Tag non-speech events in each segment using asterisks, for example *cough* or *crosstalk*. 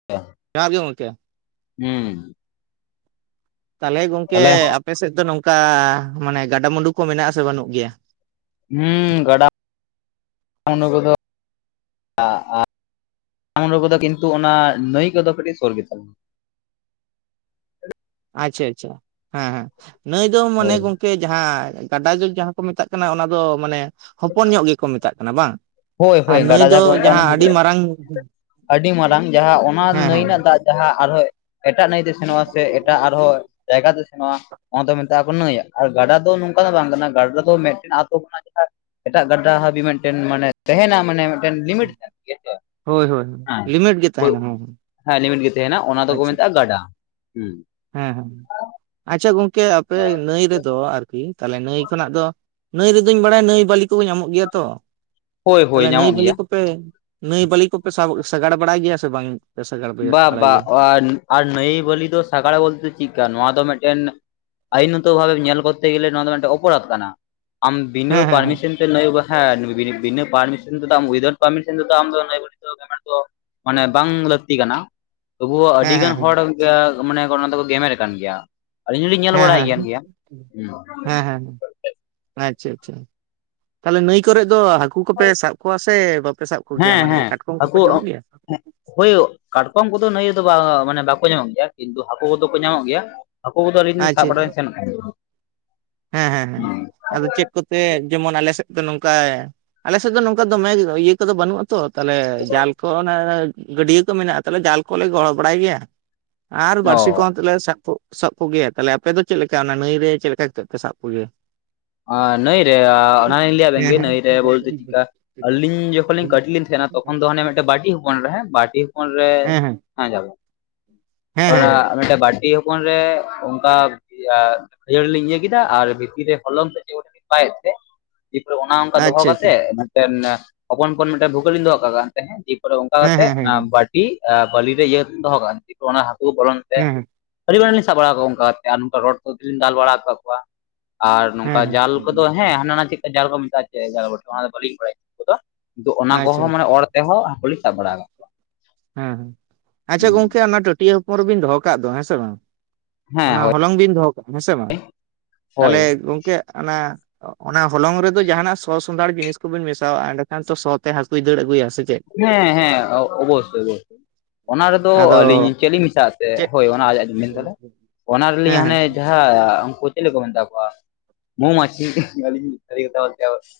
*inaudible* ᱡᱚᱦᱟᱨ ᱜᱮ ᱜᱚᱝᱠᱮ᱾ ᱦᱩᱸ᱾ ᱛᱟᱦᱚᱞᱮ ᱜᱚᱝᱠᱮ ᱛᱟᱦᱞᱮ ᱟᱯᱮ ᱥᱮᱫ ᱫᱚ ᱱᱚᱝᱠᱟ ᱢᱟᱱᱮ ᱜᱟᱰᱟ ᱢᱩᱰᱩ ᱠᱚ ᱢᱮᱱᱟᱜ ᱟᱥᱮ ᱵᱟᱹᱱᱩᱜ ᱜᱮᱭᱟ? ᱦᱩᱸ ᱜᱟᱰᱟ ᱢᱩᱸᱰᱩ ᱠᱚᱫᱚ *inaudible* ᱟ ᱵᱟᱰᱟ ᱢᱩᱰᱩ ᱠᱤᱱᱛᱩ ᱚᱱᱟ ᱱᱟᱹᱭ ᱠᱚᱫᱚ ᱠᱟᱹᱴᱤᱡ ᱥᱳᱩᱨ ᱜᱮᱛᱟᱞᱮᱭᱟ᱾ ᱟᱪᱷᱟ ᱟᱪᱷᱟ ᱦᱮᱸ ᱦᱮᱸ ᱱᱟᱹᱭ ᱫᱚ ᱢᱚᱱᱮ ᱦᱳᱭ ᱜᱚᱝ ᱠᱮ ᱡᱟᱦᱟᱸ ᱜᱟᱰᱟ ᱡᱚᱜᱽ ᱡᱟᱦᱟᱸ ᱠᱚ ᱢᱮᱛᱟᱜ ᱠᱟᱱᱟ ᱚᱱᱟ ᱫᱚ ᱢᱟᱱᱮ ᱦᱚᱯᱚᱱ ᱧᱚᱜ ᱜᱮᱠᱚ ᱢᱮᱛᱟᱜ ᱠᱟᱱᱟ ᱵᱟᱝ? ᱦᱳᱭ ᱦᱳᱭ ᱟᱨ ᱱᱟᱹᱭ ᱜᱟᱰᱟ ᱫᱚ ᱡᱟᱦᱟᱸ ᱠᱚ ᱢᱮᱛᱟ ᱟᱹᱰᱤ ᱢᱟᱨᱟᱝ *inaudible* ᱟᱹᱰᱤ ᱢᱟᱨᱟᱝ ᱡᱟᱦᱟᱸ ᱚᱱᱟ ᱦᱮᱸ ᱱᱟᱹᱭ ᱦᱮᱸ ᱨᱮᱱᱟᱜ ᱫᱟᱜ ᱡᱟᱦᱟᱸ ᱟᱨᱦᱚᱸ ᱮᱴᱟᱜ ᱱᱟᱹᱭ ᱛᱮ ᱥᱮᱱᱚᱜᱼᱟ ᱥᱮ ᱮᱴᱟᱜ ᱟᱨᱦᱚᱸ ᱡᱟᱭᱜᱟ ᱛᱮ ᱥᱮᱱᱚᱜᱼᱟ, ᱚᱱᱟ ᱢᱮᱛᱟᱜ ᱟᱠᱚ ᱱᱟᱹᱭ ᱟᱨ ᱜᱟᱰᱟ ᱫᱚ ᱱᱚᱝᱠᱟ ᱫᱚ ᱵᱟᱝ ᱠᱟᱱᱟ ᱜᱟᱰᱟ ᱫᱚ ᱢᱤᱫᱴᱮᱱ ᱟᱛᱳ ᱠᱷᱚᱱᱟᱜ ᱡᱟᱦᱟᱸ ᱮᱴᱟᱜ ᱜᱟᱰᱟ ᱦᱟᱹᱵᱤ ᱢᱤᱫᱴᱮᱱ ᱢᱟᱱᱮ ᱛᱟᱦᱮᱸᱱᱟ ᱢᱟᱱᱮ ᱢᱤᱫᱴᱮᱱ ᱞᱤᱢᱤᱴ ᱦᱮᱸ ᱦᱳᱭ ᱦᱳᱭ ᱞᱤᱢᱤᱴ ᱜᱮ ᱛᱟᱦᱮᱸᱱᱟ ᱦᱚᱸ᱾ ᱦᱮᱸ ᱞᱤᱢᱤᱴ ᱜᱮ ᱛᱟᱦᱮᱸᱱᱟ ᱚᱱᱟ ᱫᱚᱠᱚ ᱢᱮᱛᱟᱜᱼᱟ ᱜᱟᱰᱟ ᱦᱩᱸ᱾ ᱦᱮᱸ ᱦᱮᱸ ᱟᱪᱷᱟ ᱜᱚᱝᱠᱮ ᱟᱯᱮ ᱱᱟᱹᱭ ᱨᱮᱫᱚ ᱟᱨᱠᱤ ᱛᱟᱦᱚᱞᱮ ᱱᱟᱹᱭ ᱠᱷᱚᱱᱟᱜ ᱫᱚ ᱱᱟᱹᱭ ᱨᱮᱫᱚᱧ ᱵᱟᱲᱟᱭᱟ ᱱᱟᱹᱭ ᱵᱟᱹᱞᱤ ᱠᱚ ᱧᱟᱢᱚᱜ ᱜᱮᱭᱟ ᱛᱚ, ᱦᱳᱭ ᱦᱳᱭ ᱛᱟᱦᱞᱮ ᱱᱟᱹᱭ ᱧᱟᱢᱚᱜ ᱜᱮᱭᱟ ᱵᱟᱹᱞᱤ ᱠᱚᱯᱮ ᱱᱟᱹᱭ ᱵᱟᱹᱞᱤ ᱠᱚᱯᱮ ᱥᱟᱵ ᱥᱟᱜᱟᱲ ᱵᱟᱲᱟᱭ ᱜᱮᱭᱟ ᱥᱮ ᱵᱟᱝ? ᱥᱟᱜᱟᱲ ᱵᱟ ᱵᱟᱲᱟᱭ ᱵᱟ ᱜᱮᱭᱟ? ᱟᱨ ᱱᱟᱹᱭ ᱵᱟᱹᱞᱤ ᱫᱚ ᱥᱟᱜᱟᱲ ᱵᱚᱞᱛᱮ ᱪᱮᱜᱠᱟ ᱱᱚᱣᱟ ᱫᱚ ᱢᱤᱫᱴᱮᱱ ᱟᱭᱤᱱᱚᱛᱚ ᱵᱷᱟᱵᱮᱢ ᱧᱮᱞ ᱠᱚᱨᱛᱮ ᱜᱮᱞᱮ ᱱᱚᱣᱟ ᱫᱚ ᱢᱤᱫᱴᱮᱱ ᱚᱯᱚᱨᱟᱫ ᱠᱟᱱᱟ ᱟᱢ ᱵᱤᱱᱟᱹ ᱦᱮᱸ ᱦᱮᱸ ᱯᱟᱨᱢᱤᱥᱮᱱ ᱛᱮ ᱱᱟᱹᱭ ᱵᱟᱦᱮ ᱵᱤᱵᱤᱱᱮ ᱵᱤᱱᱟᱹ ᱯᱟᱨᱢᱤᱥᱮᱱ ᱛᱮᱫᱚ ᱟᱢ ᱩᱭᱤᱫᱟᱣᱩᱴ ᱯᱟᱨᱢᱤᱥᱮᱱ ᱛᱮᱫᱚ ᱟᱢᱫᱚ ᱱᱟᱹᱭ ᱵᱟᱹᱞᱤ ᱜᱮᱢᱮᱨ ᱫᱚ ᱢᱟᱱᱮ ᱵᱟᱝ ᱞᱟᱹᱜ ᱛᱤ ᱠᱟᱱᱟ ᱛᱚᱵᱩ ᱦᱮᱸ ᱟᱹᱰᱤ ᱦᱮᱸ ᱜᱟᱱ ᱦᱚᱲ ᱜᱮ ᱢᱟᱱᱮ ᱚᱱᱟ ᱫᱚᱠᱚ ᱜᱮᱢᱮᱨ ᱠᱟᱱ ᱜᱮᱭᱟ᱾ ᱟᱹᱞᱤᱧ ᱦᱚᱸᱞᱤᱧ ᱧᱮᱞ ᱦᱮᱸ ᱵᱟᱲᱟᱭᱮᱜ ᱠᱟᱱ ᱦᱮᱸ ᱜᱮᱭᱟ ᱦᱩᱸ᱾ ᱦᱮᱸ ᱦᱮᱸ ᱟᱪᱪᱷᱟ ᱪᱷᱟ ᱛᱟᱦᱞᱮ ᱱᱟᱹᱭ ᱠᱚᱨᱮ ᱫᱚ ᱦᱟᱹᱠᱩ ᱠᱚᱯᱮ ᱥᱟᱵ ᱠᱚᱣᱟ ᱥᱮ ᱵᱟᱯᱮ ᱥᱟᱵ ᱠᱚᱜᱮᱭᱟ ᱢᱟᱱᱮ ᱠᱟᱴᱠᱚᱢ ᱠᱚᱠᱚ ᱧᱟᱢᱚᱜ ᱜᱮᱭᱟ? ᱦᱳᱭᱚᱜ ᱠᱟᱴᱠᱚᱢ ᱠᱚᱫᱚ ᱱᱟᱹᱭ ᱨᱮᱫᱚ ᱵᱟ ᱢᱟᱱᱮ ᱵᱟᱠᱚ ᱧᱟᱢᱚᱜ ᱜᱮᱭᱟ ᱠᱤᱱᱛᱩ ᱦᱟᱹᱠᱩ ᱠᱚᱫᱚ ᱠᱚ ᱧᱟᱢᱚᱜ ᱜᱮᱭᱟ᱾ ᱦᱟᱹᱠᱩ ᱠᱚᱫᱚ ᱟᱹᱞᱤᱧ ᱥᱟᱵ ᱟᱪᱪᱷᱟ ᱵᱟᱲ ᱞᱤᱧ ᱥᱮᱱ ᱠᱟᱱᱟ᱾ ᱦᱮᱸ ᱦᱮᱸ ᱦᱮᱸ᱾ ᱟᱫᱚ ᱪᱮᱫ ᱠᱚᱛᱮ ᱡᱮᱢᱚᱱ ᱟᱞᱮ ᱥᱮᱫ ᱫᱚ ᱱᱚᱝᱠᱟ ᱟᱞᱮ ᱥᱮᱫ ᱫᱚ ᱱᱚᱝᱠᱟ ᱫᱚᱢᱮ ᱤᱭᱟᱹ ᱠᱚᱫᱚ ᱵᱟᱹᱱᱩᱜᱼᱟ ᱛᱚ ᱛᱟᱦᱞᱮ ᱡᱟᱞ ᱠᱚ ᱚᱱᱮ ᱜᱟᱹᱰᱭᱟᱹ ᱠᱚ ᱢᱮᱱᱟᱜᱼᱟ ᱛᱟᱠᱮ ᱡᱟᱞ ᱠᱚᱞᱮ ᱜᱚᱲᱚ ᱵᱟᱲᱟᱭ ᱜᱮᱭᱟ ᱟᱨ ᱚ ᱵᱟᱹᱲᱥᱤ ᱠᱚᱦᱚᱸ ᱛᱮᱞᱮ ᱥᱟᱵ ᱠᱚ ᱥᱟᱵ ᱠᱚᱜᱮᱭᱟ ᱛᱟᱦᱞᱮ ᱟᱯᱮ ᱫᱚ ᱪᱮᱫᱽ ᱞᱮᱠᱟ ᱚᱱᱟ ᱱᱟᱹᱭ ᱨᱮ ᱪᱮᱫ ᱞᱮᱠᱟ ᱯᱮ ᱥᱟᱵ ᱠᱚᱜᱮᱭᱟ? ᱟ ᱱᱟᱹᱭ ᱨᱮ ᱟ ᱚᱱᱟ ᱦᱚᱸᱧ ᱞᱟᱹᱭ ᱟᱵᱮᱱ ᱦᱮᱸ ᱜᱮ ᱦᱮᱸ ᱱᱟᱹᱭ ᱨᱮ ᱵᱚᱞᱛᱮ ᱪᱮᱫᱠᱟ ᱟᱹᱞᱤᱧ ᱡᱚᱠᱷᱚᱱ ᱞᱤᱧ ᱠᱟᱹᱴᱤᱡ ᱞᱤᱧ ᱛᱟᱦᱮᱸᱱᱟ ᱛᱚᱠᱷᱚᱱ ᱫᱚ ᱦᱟᱱᱮ ᱢᱤᱫᱴᱮᱡ ᱵᱟᱹᱴᱤ ᱦᱚᱯᱚᱱ ᱨᱮ ᱵᱟᱹᱴᱤ ᱦᱚᱯᱚᱱ ᱨᱮ ᱦᱮᱸ ᱦᱮᱸ ᱦᱟᱸ ᱡᱟᱵᱮ ᱦᱮᱸ ᱚᱱᱟ ᱦᱮᱸ ᱟ ᱢᱤᱫᱴᱮᱱ ᱵᱟᱹᱴᱤ ᱦᱚᱯᱚᱱ ᱨᱮ ᱚᱱᱠᱟ ᱠᱷᱭᱟᱹᱲᱤ ᱞᱤᱧ ᱤᱭᱟᱹ ᱠᱮᱫᱟ ᱟᱨ ᱵᱷᱤᱛᱤᱨ ᱨᱮ ᱦᱚᱞᱚᱝ *unintelligible* ᱵᱟᱭᱮᱫ ᱛᱮ ᱫᱤᱭᱮ ᱯᱚᱨᱮ ᱚᱱᱟ ᱚᱱᱠᱟ ᱫᱚᱦᱚ ᱟᱪᱪᱷᱟ ᱟᱪᱪᱷᱟ ᱠᱟᱛᱮᱜᱽ ᱴᱮᱱᱱᱟ ᱦᱚᱯᱚᱱ ᱦᱚᱯᱚᱱ ᱢᱤᱫᱴᱮᱱ ᱵᱷᱩᱜᱟᱹᱞᱤᱧ ᱫᱚᱦᱚ ᱠᱟᱜ-ᱟ ᱦᱮᱸ ᱛᱟᱯᱚᱨᱮ ᱚᱱᱠᱟ ᱦᱮᱸ ᱠᱟᱛᱮ ᱦᱮᱸ ᱚᱱᱟ ᱦᱮᱸ ᱵᱟᱹ ᱴᱤ ᱟ ᱵᱟᱹᱞᱤ ᱨᱮ ᱤᱭᱟᱹ ᱠᱟᱛᱮ ᱫᱚᱦᱚ ᱠᱟᱜ-ᱟ ᱚᱱᱟ ᱦᱟᱹᱠᱩ ᱵᱚᱞᱚᱱ ᱛᱮ ᱦᱮᱸ ᱦᱮᱸ᱾ ᱟᱹᱰᱤ ᱵᱟᱨ ᱞᱤᱧ ᱥᱟᱵ ᱵᱟᱲᱟ ᱠᱟᱜ ᱠᱚᱣᱟ ᱚᱱᱠᱟᱛᱮ ᱟᱨ ᱱᱚᱝᱠᱟ ᱨᱚᱲ ᱠᱚᱛᱮ ᱞᱤᱧ ᱫᱟᱞ ᱵᱟᱲᱟ ᱠᱟᱫ ᱠᱚᱣᱟ᱾ ᱟᱨ ᱦᱮᱸ ᱦᱮᱸ ᱱᱚᱝᱠᱟ ᱦᱮᱸ ᱡᱟᱞ ᱠᱚᱫᱚ ᱦᱮᱸ ᱦᱟᱱᱟ ᱱᱟ ᱪᱮᱜᱽᱠᱟ ᱡᱟᱞ ᱠᱚ ᱢᱮᱛᱟᱜᱼᱟ ᱪᱮ ᱡᱟᱞ ᱵᱚᱴᱷᱮ ᱚᱱᱟ ᱫᱚ ᱵᱟᱹᱞᱤᱧ ᱵᱟᱲᱟᱭᱟ *unintelligible* ᱠᱚᱫᱚ᱾ ᱛᱚ ᱚᱱᱟ ᱟᱪᱪᱷᱟ ᱠᱚᱦᱚᱸ ᱢᱟᱱᱮ ᱚᱨ ᱛᱮᱦᱚᱸ ᱦᱟᱹᱠᱩ ᱞᱤᱧ ᱥᱟᱵ ᱵᱟᱲᱟ ᱠᱟᱜ᱾ ᱦᱮᱸ ᱦᱮᱸ ᱟᱪᱷᱟ ᱜᱚᱝᱠᱮ ᱚᱱᱟ ᱴᱟᱹᱴᱭᱟᱹ ᱦᱚᱯᱚᱱ ᱨᱮᱵᱤᱱ ᱫᱚᱦᱚ ᱠᱟᱜ ᱫᱚ ᱦᱮᱸ ᱥᱮ ᱵᱟᱝ ᱾ ᱦᱮᱸ ᱚᱱᱟ ᱦᱳᱭ ᱦᱚᱞᱚᱝ ᱵᱤᱱ ᱫᱚᱦᱚ ᱠᱟᱜᱼᱟ ᱦᱮᱸᱥᱮ ᱵᱟᱝ ᱦᱳᱭ ᱛᱟᱦᱞᱮ ᱜᱚᱝᱠᱮ ᱚᱱᱟ ᱚᱱᱟ ᱦᱚᱞᱚᱝ ᱨᱮᱫᱚ ᱡᱟᱦᱟᱱᱟᱜ ᱥᱚ ᱥᱚᱱᱫᱷᱟᱲ ᱡᱤᱱᱤᱥ ᱠᱚᱵᱚᱱ ᱢᱮᱥᱟᱣᱟᱜ ᱮᱸᱰᱮᱠᱷᱟᱱ ᱛᱚ ᱥᱚ ᱛᱮ ᱦᱟᱹᱠᱩᱭ ᱫᱟᱹᱲ ᱟᱹᱜᱩᱭᱟ᱾ ᱪᱮᱫ? ᱦᱮᱸ ᱦᱮᱸ ᱚᱵᱚᱥᱭ ᱚᱵᱚᱥᱭ᱾ ᱚᱱᱟ ᱨᱮᱫᱚ ᱟᱫᱚ ᱟᱹᱞᱤᱧ ᱪᱮᱫ ᱞᱤᱧ ᱢᱮᱥᱟᱜ ᱟᱥᱮ ᱪᱮᱫ ᱦᱳᱭ ᱚᱱᱟ ᱟᱡ ᱞᱤᱧ ᱢᱮᱱ ᱫᱟ ᱦᱮᱸ ᱚᱱᱟ ᱨᱮᱞᱤᱧ ᱦᱮᱸ ᱦᱟᱱᱮ ᱡᱟᱦᱟᱸ ᱟᱪᱪᱷᱟ ᱩᱱᱠᱩ ᱪᱮᱫ ᱠᱚ ᱢᱮᱛᱟ ᱠᱚᱣᱟ ᱢᱳ ᱢᱟᱹᱪᱷᱤ *unintelligible*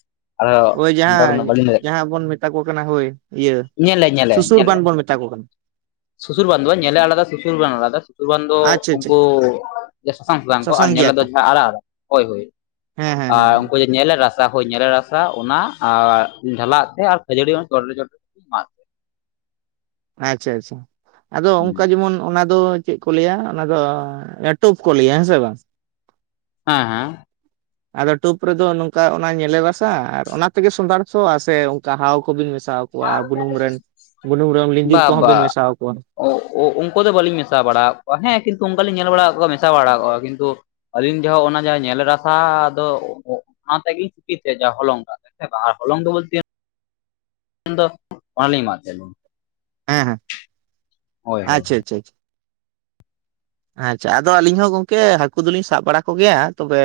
ᱦᱳᱭ ᱡᱟᱦᱟᱸ ᱡᱟᱦᱟᱸ ᱵᱚᱱ ᱢᱮᱛᱟ ᱠᱚ ᱠᱟᱱᱟ ᱦᱳᱭ᱾ ᱤᱭᱟᱹ ᱤᱧᱮᱞᱮ, ᱧᱮᱞᱮ, ᱥᱩᱥᱩᱨ ᱧᱮᱞᱮ᱾ ᱵᱟᱱ ᱵᱚᱱ ᱢᱮᱛᱟ ᱠᱚ ᱠᱟᱱᱟ ᱥᱩᱥᱩᱨ ᱵᱟᱸᱱᱫᱩ ᱵᱟᱝ ᱧᱮᱞᱮ ᱟᱞᱟᱫᱟ ᱥᱩᱥᱩᱨ ᱵᱟᱝ ᱟᱞᱟᱫᱟ ᱥᱩᱥᱩᱨ ᱵᱟᱸᱱᱫᱩ ᱟᱪᱪᱷᱟ ᱟᱪᱪᱷᱟ ᱩᱱᱠᱩ ᱥᱟᱥᱟᱝ ᱥᱟᱥᱟᱝ ᱠᱚ ᱟᱨ ᱧᱮᱞ ᱜᱮᱭᱟ ᱫᱚ ᱠᱚ ᱡᱟᱦᱟᱸ ᱟᱲᱟᱜᱼᱟᱜ ᱦᱳᱭ ᱦᱳᱭ ᱦᱮᱸ ᱦᱮᱸ ᱦᱮᱸ ᱟᱨ ᱩᱱᱠᱩ ᱧᱮᱞ ᱨᱟᱥᱟ ᱦᱳᱭ ᱧᱮᱞᱮ ᱨᱟᱥᱟ ᱚᱱᱟ ᱟᱨ ᱰᱷᱟᱞᱟᱜ ᱛᱮ ᱟᱨ ᱠᱷᱟᱹᱡᱟᱹᱲᱤ ᱚᱱᱟ ᱪᱚᱴᱨᱮ ᱪᱚᱴ *inaudible* ᱟᱪᱪᱷᱟ ᱟᱪᱪᱷᱟ ᱟᱫᱚ ᱚᱱᱠᱟ ᱡᱮᱢᱚᱱ ᱚᱱᱟ ᱫᱚ ᱪᱮᱫ ᱠᱚ ᱞᱟᱹᱭᱟ ᱚᱱᱟ ᱫᱚ ᱮᱴᱩᱯ ᱠᱚ ᱞᱟᱹᱭᱟ ᱦᱮᱸ ᱥᱮ ᱵᱟᱝ? ᱦᱮᱸ ᱦᱮᱸ᱾ ᱟᱫᱚ ᱴᱩᱯ ᱨᱮᱫᱚ ᱱᱚᱝᱠᱟ ᱚᱱᱟ ᱧᱮᱞᱮ ᱵᱟᱥᱟ ᱟᱨ ᱚᱱᱟ ᱛᱮᱜᱮ ᱥᱚᱸᱫᱷᱟᱲ ᱥᱚᱜ ᱟ ᱥᱮ ᱚᱱᱠᱟ ᱦᱟᱣ ᱠᱚᱵᱤᱱ ᱢᱮᱥᱟᱠᱚ ᱠᱚᱣᱟ ᱵᱩᱱᱩᱢ ᱨᱮᱱ ᱵᱩᱱᱩᱢ ᱨᱮᱱ ᱞᱤᱡᱤᱨ ᱠᱚᱦᱚᱸ ᱵᱮᱱ ᱢᱮᱥᱟ ᱠᱚᱣᱟ᱾ ᱚ ᱩᱱᱠᱩ ᱫᱚ ᱵᱟᱟᱹᱞᱤᱧ ᱢᱮᱥᱟ ᱵᱟᱲᱟᱫ ᱠᱚᱣᱟ ᱦᱮᱸ ᱠᱤᱱᱛᱩ ᱚᱱᱠᱟᱞᱤᱤᱧ ᱧᱮᱞ ᱵᱟᱲᱟᱫ ᱠᱚᱣᱟ ᱢᱮᱥᱟ ᱵᱟᱲᱟ ᱠᱚᱟᱜᱣᱟ ᱠᱤᱱᱛᱩ ᱟᱹᱞᱤᱧ ᱡᱚᱦᱚᱜ ᱚᱱᱟ ᱡᱟᱦᱟᱸ ᱧᱮᱞ ᱨᱟᱥᱟ ᱟᱫᱚ ᱦ ᱛᱮᱜᱮ ᱪᱩᱯᱤ ᱛᱮ ᱡᱟ ᱦᱚᱞᱚᱝᱠᱟ ᱟᱨ ᱦᱞᱚᱝ ᱵᱚᱞᱛᱮ ᱫᱚ ᱵᱟᱝᱞᱮ ᱮᱟᱜ ᱛᱟᱦᱮ᱾ ᱦᱮᱸ ᱦᱮᱸ, ᱦᱳᱭ ᱦᱳᱭ ᱟᱪᱪᱷᱟ ᱟᱪᱪᱷᱟ ᱟᱪᱪᱷᱟ᱾ *inaudible* ᱟᱪᱪᱷᱟ ᱟᱫᱚ ᱟᱹᱞᱤᱧ ᱦᱚᱸ ᱜᱚᱝᱠᱮ ᱦᱟᱹᱠᱩ ᱫᱚᱞᱤᱧ ᱥᱟᱵ ᱵᱟᱲᱟ ᱠᱚᱜᱮᱭᱟ ᱛᱚᱵᱮ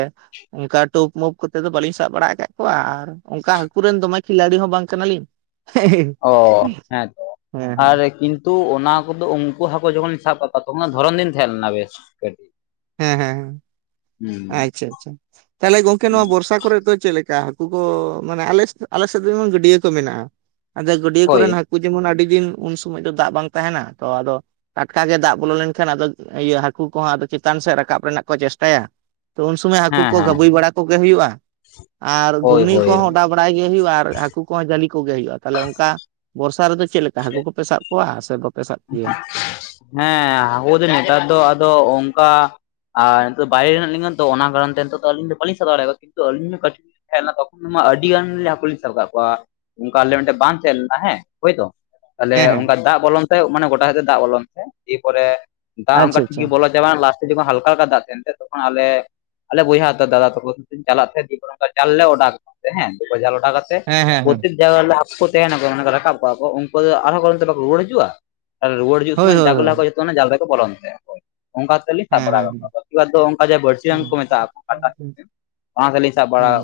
ᱚᱱᱠᱟ ᱴᱩᱯ ᱢᱩᱯ ᱠᱚ ᱠᱟᱛᱮᱫ ᱫᱚ ᱵᱟᱟᱹᱞᱤᱧ ᱥᱟᱵ ᱵᱟᱲᱟ ᱟᱠᱟᱫ ᱠᱚᱣᱟ ᱟᱨ ᱚᱱᱠᱟ ᱦᱟᱹᱠᱩᱮᱱ ᱫᱚᱢᱮ ᱠᱷᱤᱞᱟᱲᱤ ᱦᱚᱸ ᱵᱟᱝ ᱠᱟᱱᱟᱞᱤᱧ᱾ ᱦᱮᱸ ᱚ ᱦᱮᱸ ᱛᱚ ᱟᱨ ᱦᱮᱸ ᱠᱤᱱᱛᱩ ᱚᱱᱟ ᱠᱚᱫᱚ ᱩᱱᱠᱩ ᱦᱟᱹᱠᱩ ᱡᱚᱠᱷᱚᱱᱤᱧ ᱥᱟᱵ ᱠᱟᱜ ᱠᱚᱣᱟ ᱦᱟᱹᱠᱩ ᱢᱟ ᱫᱷᱚᱨᱚᱱ ᱫᱤᱱ ᱛᱟᱦᱮᱸᱮᱞᱱᱟ ᱵᱮᱥ ᱠᱟᱹᱴᱤ᱾ ᱦᱮᱸ ᱦᱮᱸ ᱦᱮᱸ ᱟᱪᱪᱷᱟ ᱟᱪᱪᱷᱟ᱾ ᱛᱟᱦᱚᱞᱮ ᱜᱚᱝᱠᱮ ᱱᱚᱣᱟ ᱵᱚᱨᱥᱟ ᱠᱚᱨᱮ ᱫᱚ ᱪᱮᱫ ᱞᱮᱠᱟ ᱦᱟᱹᱠᱩ ᱠᱚ ᱢᱟᱱᱮ ᱟᱞ ᱟᱞᱮ ᱥᱮᱫ ᱫᱚ ᱡᱚᱱ ᱜᱟᱹᱰᱭᱟᱹ ᱠᱚ ᱢᱮᱱᱟᱜᱼᱟ᱾ ᱟᱫᱚ ᱜᱟᱹᱰᱭᱟᱹ ᱦᱳᱭ ᱠᱚᱨᱮᱱ ᱦᱟᱹᱠᱩ ᱡᱮᱢᱚᱱ ᱟᱹᱰᱤ ᱫᱤᱱ ᱩᱱ ᱥᱚᱢᱚᱭ ᱫᱚ ᱫᱟᱜ ᱵᱟᱝ ᱛᱟᱦᱮᱱᱟ ᱛᱚ ᱟᱫᱚ ᱴᱟᱴᱠᱟ ᱜᱮ ᱫᱟᱜ ᱵᱚᱞᱚ ᱞᱮᱱᱠᱷᱟᱱ ᱟᱫᱚ ᱤᱭᱟᱹ ᱦᱟᱹᱠᱩ ᱠᱚᱦᱚᱸ ᱟ ᱪᱮᱛᱟᱱ ᱥᱮᱫ ᱨᱟᱠᱟᱵ ᱨᱮᱱᱟᱜ ᱠᱚ ᱪᱮᱥᱴᱟᱭᱟ᱾ ᱛᱚ ᱩᱱ ᱥᱚᱢᱚᱭ ᱦᱟᱹᱠᱩ ᱦᱮᱸ ᱠᱚ ᱦᱮᱸ ᱜᱟᱹᱵᱟᱹᱭ ᱵᱟᱲᱟ ᱠᱚᱜᱮ ᱦᱩᱭᱩᱜᱼᱟ ᱟᱨ ᱦᱳᱭ ᱜᱷᱩᱜᱽᱱᱤ ᱦᱳᱭ ᱠᱚᱦᱚᱸ ᱚᱰᱟᱣ ᱵᱟᱲᱟᱭ ᱜᱮ ᱦᱩᱭᱩᱜᱼᱟ ᱟᱨ ᱦᱟᱹᱠᱩ ᱠᱚᱦᱚᱸ ᱡᱟᱹᱞᱤ ᱠᱚᱜᱮ ᱦᱩᱭᱩᱜᱼᱟ ᱛᱟᱦᱚᱞᱮ ᱚᱱᱠᱟ ᱵᱚᱨᱥᱟ ᱨᱮᱫᱚ ᱪᱮᱫ ᱞᱮᱠᱟ ᱦᱟᱹᱠᱩ ᱠᱚᱯ ᱥᱟᱵ ᱚᱣᱟ ᱥᱮ ᱵᱟᱯᱮ ᱥᱟᱵ? ᱠᱚᱜᱮᱭᱟ? ᱦᱮᱸ ᱟᱵᱚ ᱫᱚ ᱱᱮᱛᱟᱨ ᱫᱚ ᱟᱫᱚ ᱚᱱᱠᱟ ᱟᱨ ᱱᱤᱛᱚᱜ ᱫᱚ ᱵᱟᱭᱨᱮ ᱦᱮᱱᱟᱜ ᱞᱤᱧᱟ ᱛᱚ ᱚᱱᱟ ᱠᱟᱨᱚᱱ ᱱᱤᱛ ᱫᱚ ᱟᱹᱧ ᱫᱚᱟᱹᱞᱤᱧ ᱪᱟᱣ ᱫᱟᱲᱮᱭᱟᱜᱣᱟ ᱠᱤᱱᱛᱩ ᱟᱞᱤᱧ ᱠᱟᱴᱤ ᱦᱱᱟ ᱛᱚᱠᱷᱚᱱ ᱢᱟ ᱟᱹᱰᱤ ᱜᱟᱱ ᱦᱟᱹᱠᱩ ᱞᱤᱧ ᱥᱟᱵ ᱠᱟᱜ ᱠᱚᱣᱟ᱾ ᱚᱱᱠᱟ ᱟᱞᱮ ᱢᱤᱫᱴᱮᱱ ᱵᱟᱝ ᱛᱟᱦᱮᱸ ᱞᱮᱱᱟ ᱦᱮᱸ ᱦᱳᱭᱛᱚ᱾ ᱛᱟᱦᱚᱞᱮ ᱦᱮᱸ ᱦᱮᱸ ᱚᱱᱠᱟ ᱫᱟᱜ ᱵᱚᱞᱚᱱ ᱛᱮ ᱢᱟᱱᱮ ᱜᱚᱴᱟ ᱥᱮᱫ ᱛᱮ ᱫᱟᱜ ᱵᱚᱞᱚᱱ ᱛᱮ ᱮᱨᱯᱚᱨᱮ ᱫᱟᱜ ᱚᱱᱠᱟ ᱟᱪᱪᱷᱟ ᱴᱷᱤᱠ ᱟᱪᱪᱷᱟ ᱜᱮ ᱵᱚᱞ ᱡᱮᱢᱚᱱ ᱞᱟᱥᱴ ᱡᱚᱠᱷᱚᱱ ᱦᱟᱞᱠᱟᱠᱟ ᱫᱟᱜ ᱛᱟᱦᱮᱱ ᱛᱮ ᱛᱚᱠᱷᱚᱱ ᱟᱞᱮ ᱟᱞᱮ ᱵᱚᱭᱦᱟ ᱫᱟᱫᱟ ᱛᱟᱠᱚ ᱪᱟᱞᱟᱜ ᱛᱟᱦᱮᱸ ᱫᱤ ᱡᱟᱞ ᱞᱮ ᱚᱰᱠᱟ ᱦᱮ ᱫ ᱡᱟᱞ ᱚᱰᱠᱟ ᱠᱟᱛᱮ ᱦᱮᱸ ᱦᱮᱸ ᱦᱮᱸ ᱯᱨᱚᱛᱛᱮᱠ ᱡᱟᱭᱜᱟ ᱨᱮ ᱦᱟᱠᱳ ᱠᱚ ᱛᱟᱦᱮᱱᱟᱠᱚ ᱢᱟᱱᱮ ᱨᱟᱠᱟᱵ ᱠᱚᱣᱟ ᱠᱚ ᱩᱱᱠᱩ ᱫᱚ ᱟᱨᱦᱚᱸ ᱠᱟᱨᱚᱱᱛᱮ ᱵᱟᱠᱚ ᱨᱩᱣᱟᱹᱲ ᱦᱤᱡᱩᱜᱼᱟ? ᱛᱟᱦ ᱨᱩᱣᱟᱹᱲ ᱦᱤᱡᱩᱜ ᱦᱳᱭ ᱥᱚᱢᱚᱭ ᱦᱳᱭ ᱡᱟᱜᱩᱞᱟ ᱦᱳᱭ ᱦᱟᱠᱳ ᱡᱷᱚᱛᱚ ᱚᱱᱟ ᱡᱟᱞ ᱨᱮᱠᱚ ᱵᱚᱞᱚᱱ ᱛᱟᱦᱮᱸᱜᱼᱟᱠᱚ ᱚᱱᱠᱟ ᱥᱟᱵ ᱦᱮᱸ ᱵᱟᱲᱟ ᱦᱮᱸ ᱠᱟᱜ ᱦᱮᱸ ᱠᱚᱭᱟ ᱵᱟᱹᱠᱤ ᱵᱟᱝ ᱫᱚ ᱚᱱᱠᱟ ᱡ ᱵᱟᱹᱲᱥᱤ ᱨᱟᱱ ᱠᱚ ᱢᱮᱛᱟᱜᱼᱟᱠᱟ᱾ ᱦᱮᱸ,